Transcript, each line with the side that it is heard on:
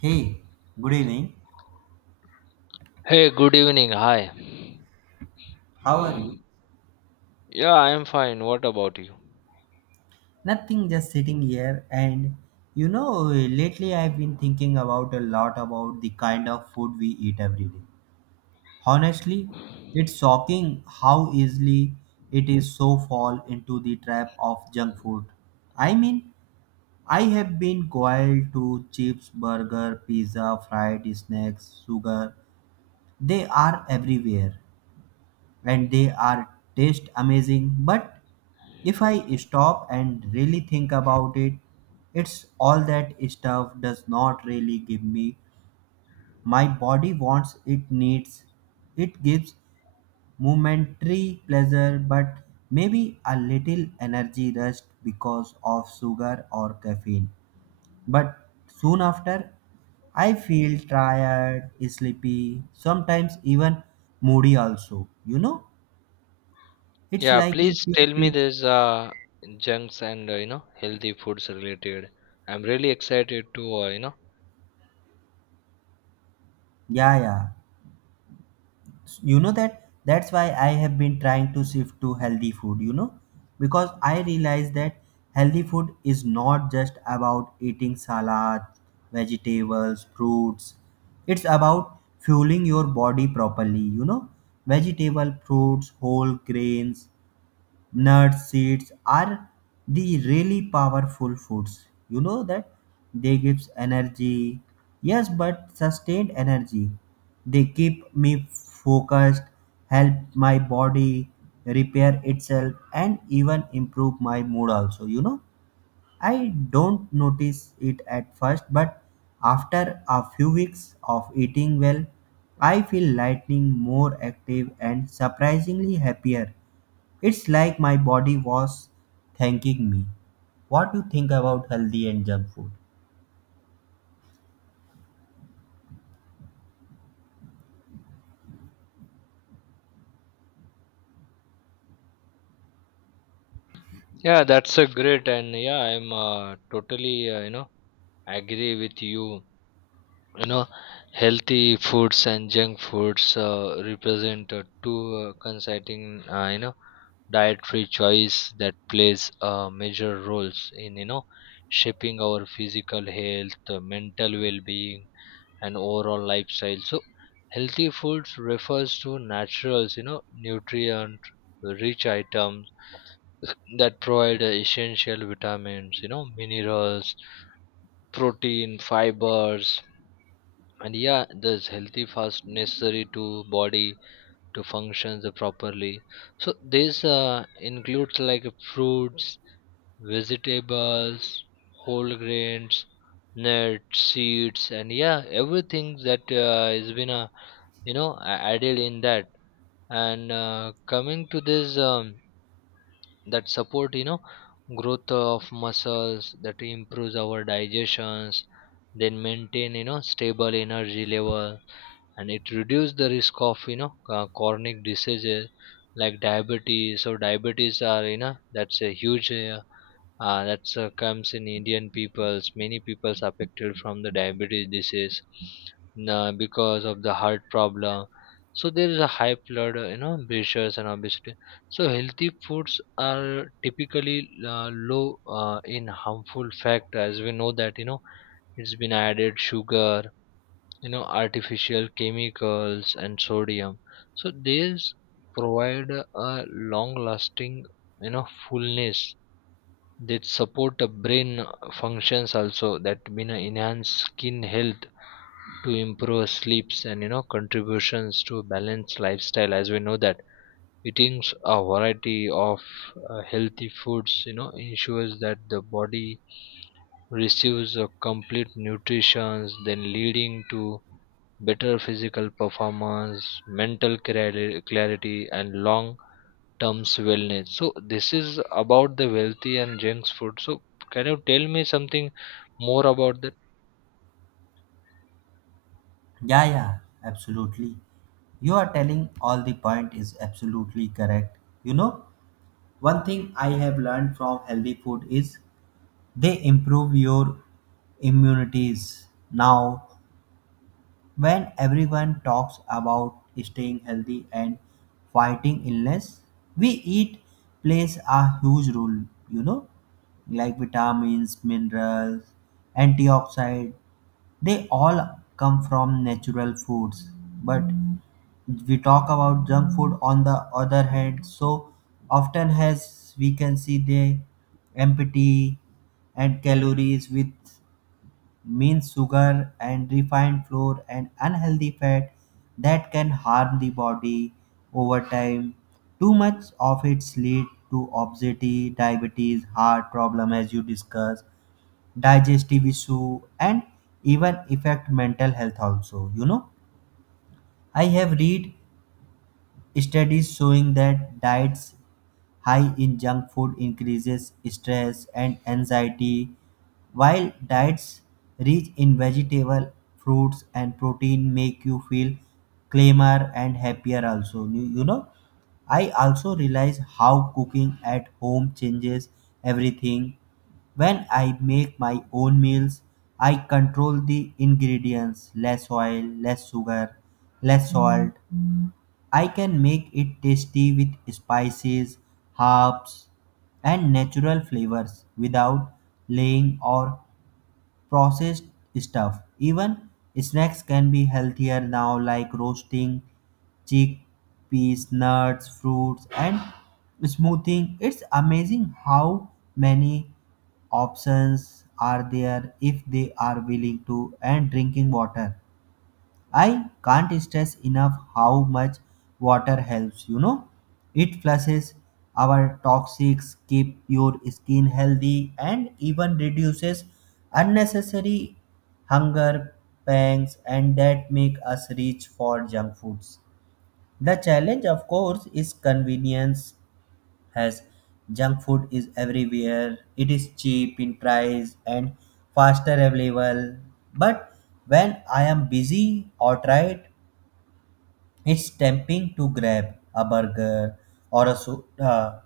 right: Hey, good evening.
left: Hey, good evening. Hi.
right: How are you?
left: Yeah, I'm fine. What about you?
right: Nothing, just sitting here. And you know, lately I've been thinking about a lot about the kind of food we eat every day. Honestly, it's shocking how easily it is so fall into the trap of junk food. I mean, I have been coiled to chips, burger, pizza, fried snacks, sugar. They are everywhere. And they are taste amazing, but if I stop and really think about it, it's all that stuff does not really give me my body wants it needs. It gives momentary pleasure, but maybe a little energy rush because of sugar or caffeine. But soon after, I feel tired, sleepy, sometimes even moody also, you know? It's
left: Yeah,
right: like if
left: please
right: you
left: tell me
right: pick,
left: this junks and healthy foods related. I'm really excited to you know.
right: yeah, yeah. That's why I have been trying to shift to healthy food, you know, because I realize that healthy food is not just about eating salad, vegetables, fruits. It's about fueling your body properly, you know, vegetable, fruits, whole grains, nuts seeds are the really powerful foods, you know, that they gives energy, yes, but sustained energy. They keep me focused, help my body repair itself, and even improve my mood also, you know. I don't notice it at first, but after a few weeks of eating well, I feel lightning more active and surprisingly happier. It's like my body was thanking me. What do you think about healthy and junk food?
left: Yeah, that's a great and yeah, I'm totally agree with you you know Healthy foods and junk foods represent two coinciding, dietary choice that plays major roles in, you know, shaping our physical health, mental well-being and overall lifestyle. So healthy foods refers to naturals, you know, nutrient rich items that provide essential vitamins, you know, minerals, protein, fibers, and yeah, this healthy fast necessary to body to functions properly. So this includes like fruits, vegetables, whole grains, nuts, seeds, and yeah, everything that has been added in that. And coming to this, that support, you know, growth of muscles, that improves our digestions, then maintain, you know, stable energy level, and it reduced the risk of, you know, chronic diseases like diabetes. So diabetes are, you know, that's a huge, that's comes in indian peoples, many peoples affected from the diabetes disease, because of the heart problem. So there is a high blood, you know, pressures and obesity. So healthy foods are typically low in harmful fat, as we know that, you know, it's been added sugar, you know, artificial chemicals and sodium. So these provide a long lasting, you know, fullness, that support the brain functions also, that mean enhance skin health, to improve sleeps and, you know, contributions to a balanced lifestyle. As we know that, eating a variety of healthy foods, you know, ensures that the body receives a complete nutrition, then leading to better physical performance, mental clarity, and long term wellness. So, this is about the wealthy and junk food. So, can you tell me something more about that?
right: Yeah, yeah, absolutely. You are telling all the point is absolutely correct. You know, one thing I have learned from healthy food is they improve your immunities. Now when everyone talks about staying healthy and fighting illness, we eat plays a huge role, you know, like vitamins, minerals, antioxidants. They all come from natural foods, but we talk about junk food on the other hand, so often has we can see the empty and calories with mean sugar and refined flour and unhealthy fat that can harm the body over time. Too much of it lead to obesity, diabetes, heart problem as you discussed, digestive issue, and even affect mental health also, you know. I have read studies showing that diets high in junk food increases stress and anxiety, while diets rich in vegetable, fruits, and protein make you feel calmer and happier. Also, I also realize how cooking at home changes everything. When I make my own meals, I control the ingredients: less oil, less sugar, less salt. I can make it tasty with spices, herbs, and natural flavors without laying or processed stuff. Even snacks can be healthier now, like roasting chickpeas, nuts, fruits, and smoothing. It's amazing how many options are there if they are willing to. And drinking water, I can't stress enough how much water helps, you know. It flushes our toxics, keep your skin healthy, and even reduces unnecessary hunger pangs and that make us reach for junk foods. The challenge of course is convenience, as junk food is everywhere. It is cheap in price and faster available. But when I am busy or tired, it's tempting to grab a burger or a soda,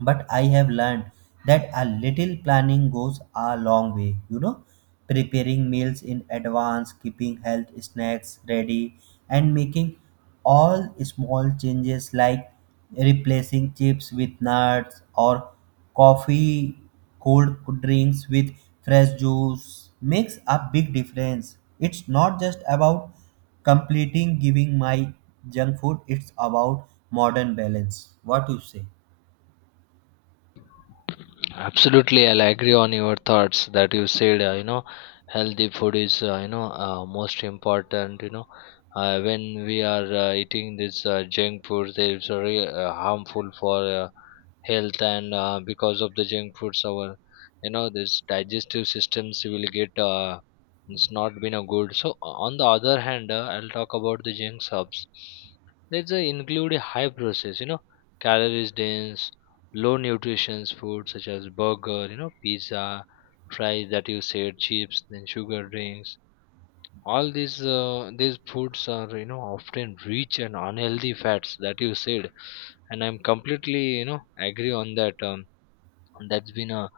right: but I have learned that a little planning goes a long way. You know, preparing meals in advance, keeping health snacks ready, and making all small changes like replacing chips with nuts, or coffee, cold drinks with fresh juice makes a big difference. It's not just about completing giving my junk food, it's about modern balance. What do you say?
left: Absolutely, I'll agree on your thoughts that you said. Healthy food is, you know, most important. You know, when we are eating this junk food, it's very harmful for. Health and because of the junk foods our, you know, this digestive systems will get, it's not been a good. So on the other hand, I'll talk about the junk subs. There's a include a high process, you know, calories dense, low nutrition foods such as burger, you know, pizza, fries that you said, chips, then sugar drinks. All these, these foods are, you know, often rich and unhealthy fats that you said, and I'm completely, you know, agree on that, that's been a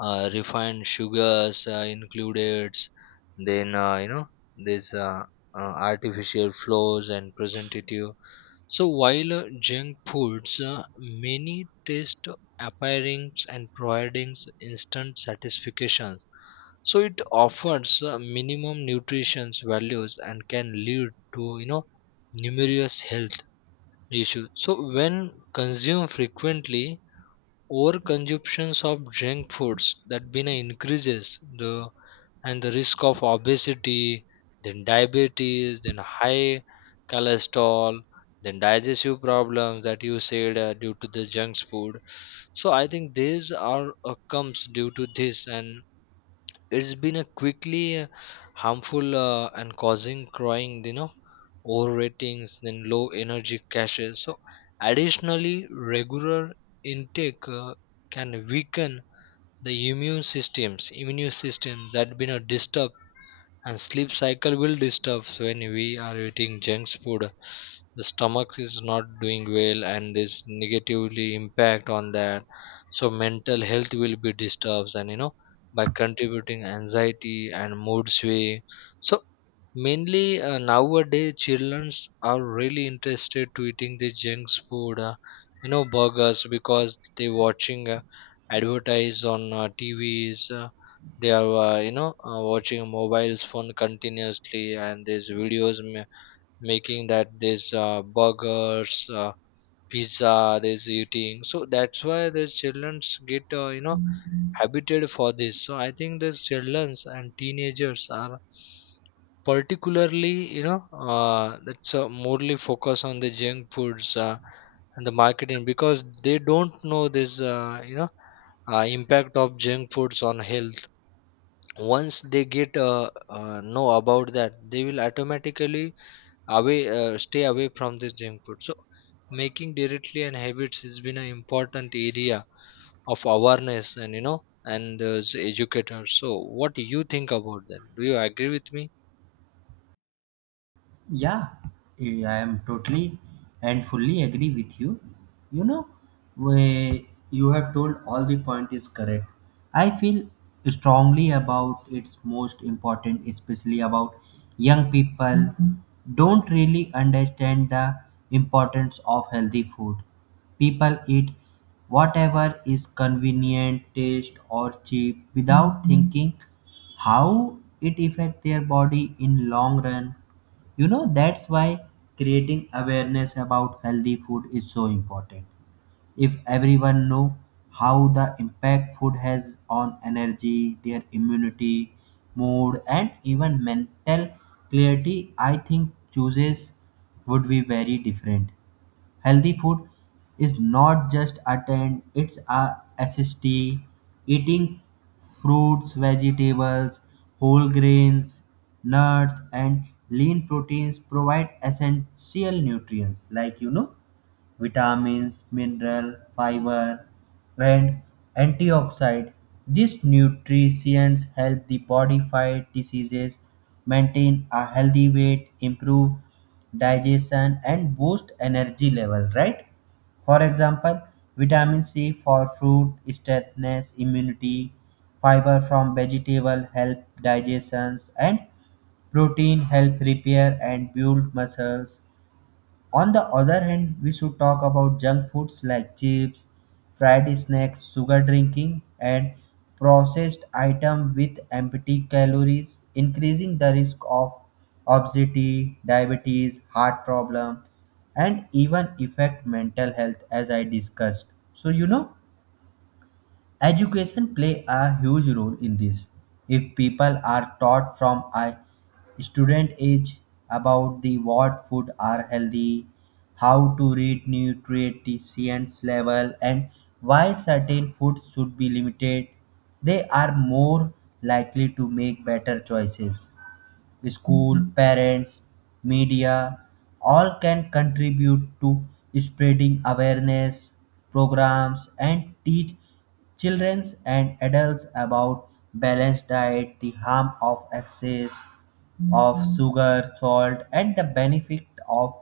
left: refined sugars included, then you know this artificial flours and preservative. So while junk foods many taste appearings and providing instant satisfaction, so it offers minimum nutrition values and can lead to, you know, numerous health issues. So when consumed frequently, overconsumptions of junk foods that been increases the and the risk of obesity, then diabetes, then high cholesterol, then digestive problems that you said, due to the junk food. So I think these are comes due to this, and it's been a quickly harmful and causing crying, you know, over ratings, then low energy caches. So additionally, regular intake, can weaken the immune systems, immune system that been a disturbed and sleep cycle will disturb. So when we are eating junk food, the stomach is not doing well and this negatively impact on that. So mental health will be disturbed and, you know, by contributing anxiety and mood swing. So mainly, nowadays, childrens are really interested to eating the junk food, you know, burgers, because they watching advertise on TVs. They are watching mobiles phone continuously, and there's videos making that there's burgers, pizza, there's eating. So that's why the childrens get habited for this. So I think the childrens and teenagers are particularly, you know, that's morely focus on the junk foods and the marketing, because they don't know this impact of junk foods on health. Once they get know about that, they will automatically away stay away from this junk food. So making directly and habits has been an important area of awareness and, you know, and educators. So what do you think about that? Do you agree with me?
right: Yeah, I am totally and fully agree with you. You know, where you have told all the point is correct. I feel strongly about it's most important, especially about young people. Mhm. Don't really understand the importance of healthy food. People eat whatever is convenient, taste or cheap without, mhm, thinking how it affect their body in long run. You know, that's why creating awareness about healthy food is so important. If everyone know how the impact food has on energy, their immunity, mood, and even mental clarity, I think choices would be very different. Healthy food is not just attend, it's a assist eating fruits, vegetables, whole grains, nuts, and lean proteins provide essential nutrients like, you know, vitamins, mineral, fiber, and antioxidant. These nutrients help the body fight diseases, maintain a healthy weight, improve digestion, and boost energy level. Right? For example, vitamin C for fruit strengthens immunity, fiber from vegetable help digestions, and protein help repair and build muscles. On the other hand, we should talk about junk foods like chips, fried snacks, sugar drinking, and processed items with empty calories, increasing the risk of obesity, diabetes, heart problem, and even affect mental health as I discussed. So, you know, education play a huge role in this. If people are taught from a student age about the what food are healthy, how to read nutrients level, and why certain foods should be limited, they are more likely to make better choices. School, parents, media, all can contribute to spreading awareness programs and teach children and adults about balanced diet, the harm of excess, of sugar, salt, and the benefit of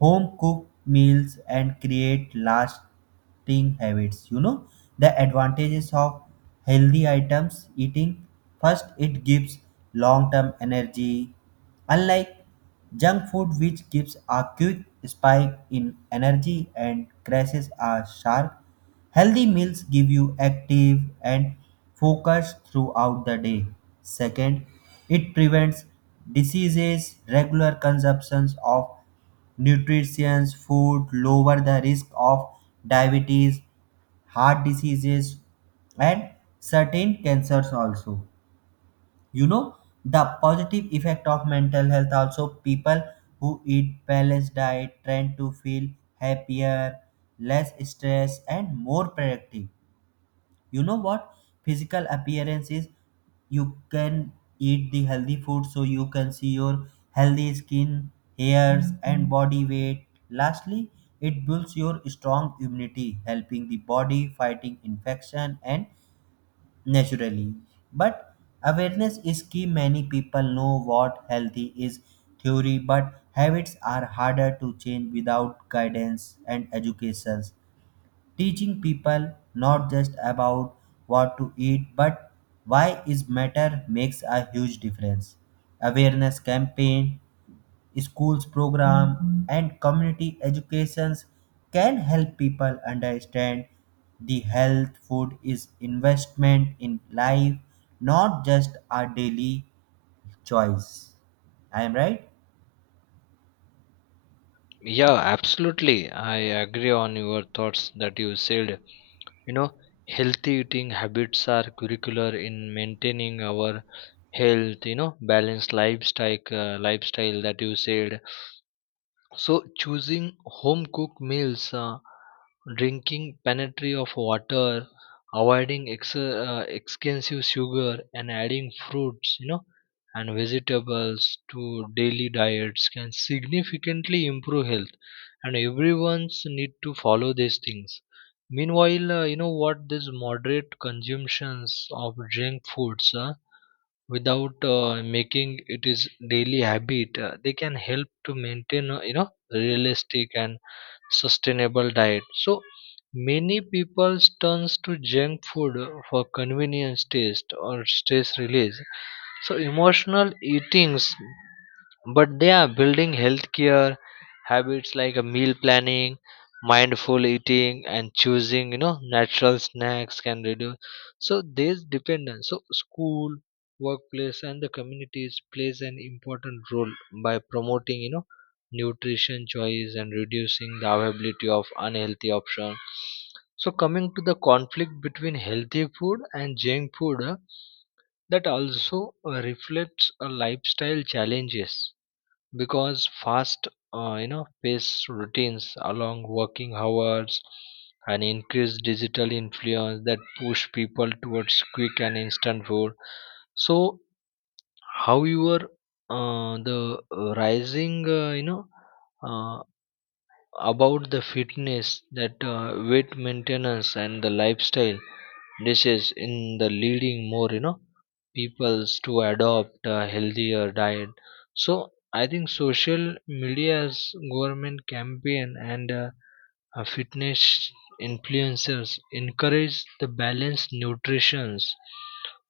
right: home cooked meals and create lasting habits. You know, the advantages of healthy items eating first, it gives long term energy, unlike junk food, which gives a quick spike in energy and crashes are sharp. Healthy meals give you active and focus throughout the day. Second, it prevents diseases. Regular consumptions of nutritious food lower the risk of diabetes, heart diseases, and certain cancers also. You know, the positive effect of mental health also, people who eat balanced diet tend to feel happier, less stressed, and more productive. You know what physical appearance is, you can eat the healthy food so you can see your healthy skin, hairs, and body weight. Lastly, it builds your strong immunity, helping the body fighting infection and naturally. But awareness is key. Many people know what healthy is theory, but habits are harder to change without guidance and educations. Teaching people not just about what to eat, but why is matter makes a huge difference. Awareness campaign, schools program, and community educations can help people understand the health food is investment in life, not just a daily choice. I am right.
left: Yeah, absolutely. I agree on your thoughts that you said. You know, healthy eating habits are curricular in maintaining our health, you know, balanced lifestyle that you said. So choosing home cooked meals, drinking plenty of water, avoiding expensive sugar, and adding fruits, you know, and vegetables to daily diets, can significantly improve health. And everyone's need to follow these things. Meanwhile, you know what? This moderate consumptions of junk foods. Without making it is daily habit, they can help to maintain, you know, realistic and sustainable diet. So many people turns to junk food for convenience, taste or stress release, so emotional eatings, but they are building healthcare habits like a meal planning, mindful eating, and choosing, you know, natural snacks, can reduce. So this dependence. So school, workplace, and the communities plays an important role by promoting, you know, nutrition choice and reducing the availability of unhealthy options. So coming to the conflict between healthy food and junk food. That also reflects a lifestyle challenges, because fast, you know, pace routines, along working hours and increased digital influence that push people towards quick and instant food. So however, the rising uh, about the fitness, that weight maintenance, and the lifestyle dishes in the leading more, you know, peoples to adopt a healthier diet. So I think social media's government campaign and, fitness influencers encourage the balanced nutritions,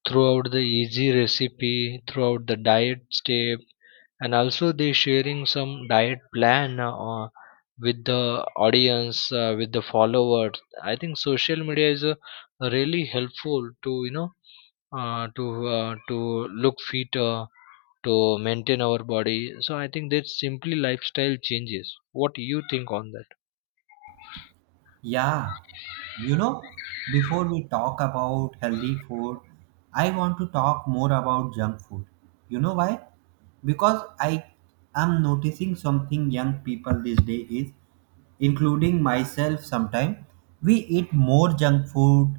left: throughout the easy recipe, throughout the diet step, and also they sharing some diet plan with the audience, with the followers. I think social media is, really helpful to, you know, uh, to to look fit, to maintain our body. So I think that's simply lifestyle changes. What do you think on that?
right: Yeah, you know, before we talk about healthy food, I want to talk more about junk food. You know why? Because I am noticing something young people these days is, including myself sometime, we eat more junk food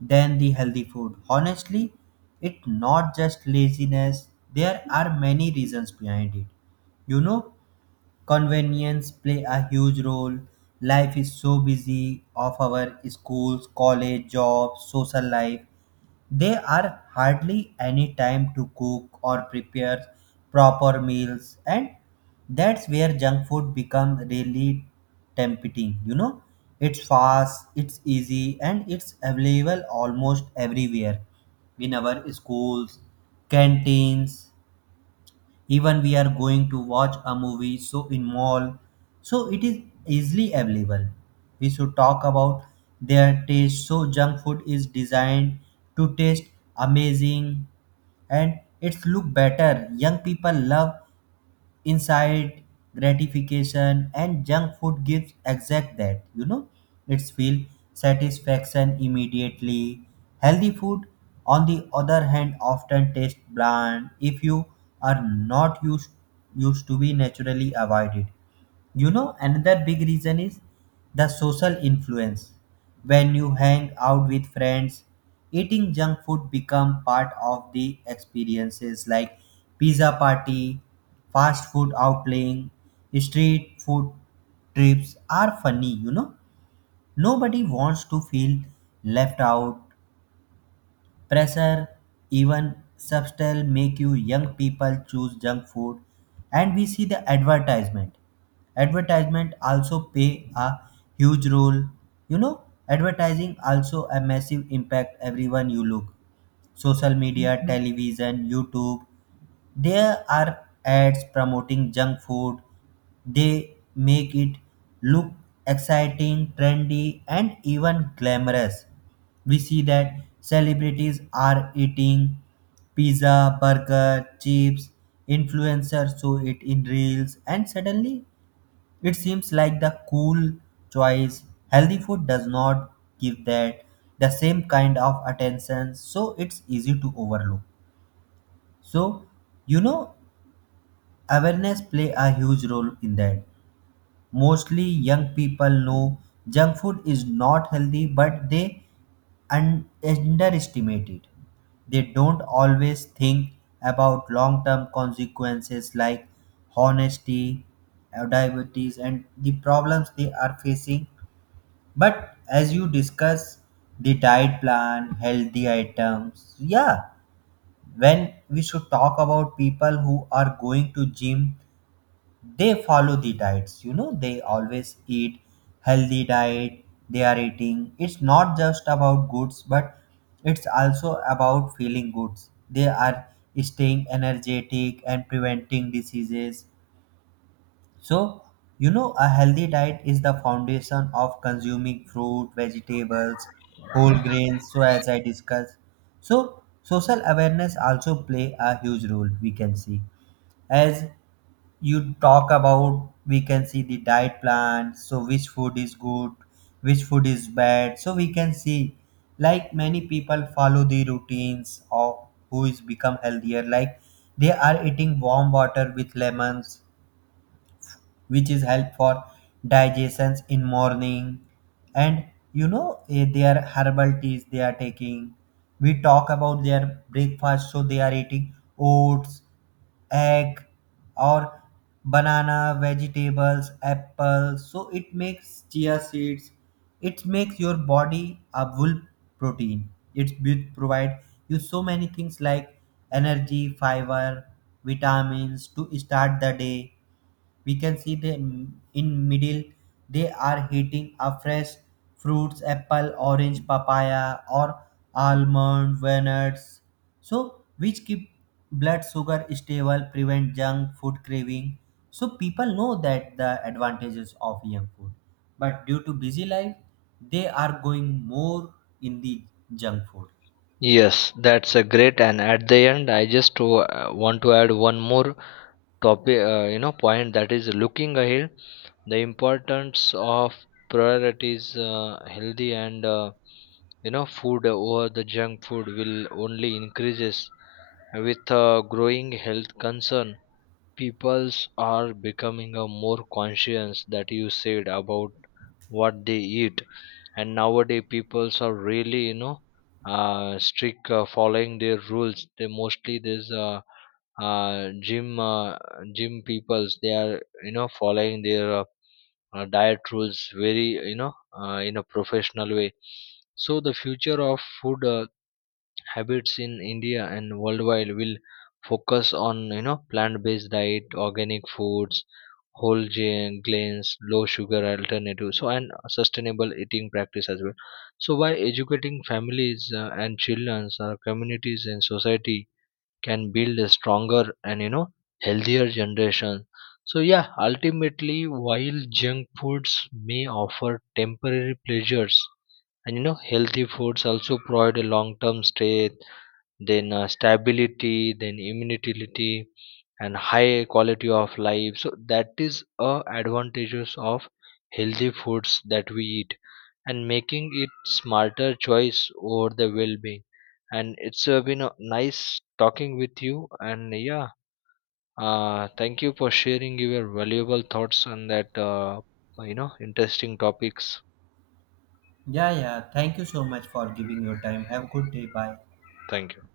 right: than the healthy food. Honestly, it's not just laziness. There are many reasons behind it. You know, convenience play a huge role. Life is so busy of our schools, college, jobs, social life. There are hardly any time to cook or prepare proper meals, and that's where junk food become really tempting. You know, it's fast, it's easy, and it's available almost everywhere, in our schools, canteens. Even we are going to watch a movie, so in mall, so it is easily available. We should talk about their taste, so junk food is designed to taste amazing and it's look better. Young people love inside gratification and junk food gives exact that, you know. It's feel satisfaction immediately. Healthy food on the other hand often taste bland if you are not used to be naturally avoided. You know, another big reason is the social influence. When you hang out with friends, eating junk food become part of the experiences like pizza party, fast food outlaying, street food trips are funny, you know. Nobody wants to feel left out. Pressure, even substance make you young people choose junk food. And we see the advertisement. Advertisement also play a huge role. You know, advertising also a massive impact everyone you look. Social media, television, YouTube, there are ads promoting junk food. They make it look exciting, trendy, and even glamorous. We see that celebrities are eating pizza, burger, chips, influencers show it in reels, and suddenly it seems like the cool choice. Healthy food does not give that the same kind of attention, so it's easy to overlook. So, you know, awareness play a huge role in that. Mostly young people know junk food is not healthy, but they underestimate it. They don't always think about long-term consequences like honesty, diabetes, and the problems they are facing. But as you discuss the diet plan, healthy items, yeah, when we should talk about people who are going to gym, they follow the diets, you know, they always eat healthy diet. They are eating, it's not just about goods, but it's also about feeling good. They are staying energetic and preventing diseases. So, you know, a healthy diet is the foundation of consuming fruit, vegetables, whole grains, so as I discussed. So social awareness also play a huge role. We can see, as you talk about, we can see the diet plan, so which food is good, which food is bad. So we can see like many people follow the routines of who is become healthier, like they are eating warm water with lemons, which is help for digestions in morning. And you know, their herbal teas they are taking. We talk about their breakfast, so they are eating oats, egg, or banana, vegetables, apple, so it makes chia seeds. It makes your body a full protein. It will provide you so many things like energy, fiber, vitamins to start the day. We can see them in middle, they are eating a fresh fruits, apple, orange, papaya, or almond, walnuts, so which keep blood sugar stable, prevent junk food craving. So people know that the advantages of young food, but due to busy life, they are going more in the junk food.
left: Yes, that's a great and at the end, I just want to add one more copy, point that is, looking ahead, the importance of priorities, healthy and, you know, food over the junk food will only increases with growing health concern. Peoples are becoming a more conscious, that you said, about what they eat. And nowadays peoples are really, you know, strict following their rules. They mostly these uh, gym uh, gym peoples, they are, you know, following their diet rules very, you know, in a professional way. So the future of food habits in india and worldwide will focus on, you know, plant-based diet, organic foods, grains, low sugar alternative. So and sustainable eating practice as well. So by educating families, and children, our communities and society, can build a stronger and, you know, healthier generation. So yeah, ultimately, while junk foods may offer temporary pleasures, and, you know, healthy foods also provide a long term stay, then stability, then immunity, and high quality of life. So that is a advantages of healthy foods that we eat, and making it smarter choice over the well-being. And it's, been a nice talking with you. And yeah, thank you for sharing your valuable thoughts on that, you know, interesting topics.
right: Yeah, yeah, thank you so much for giving your time. Have a good day. Bye.
left: Thank you.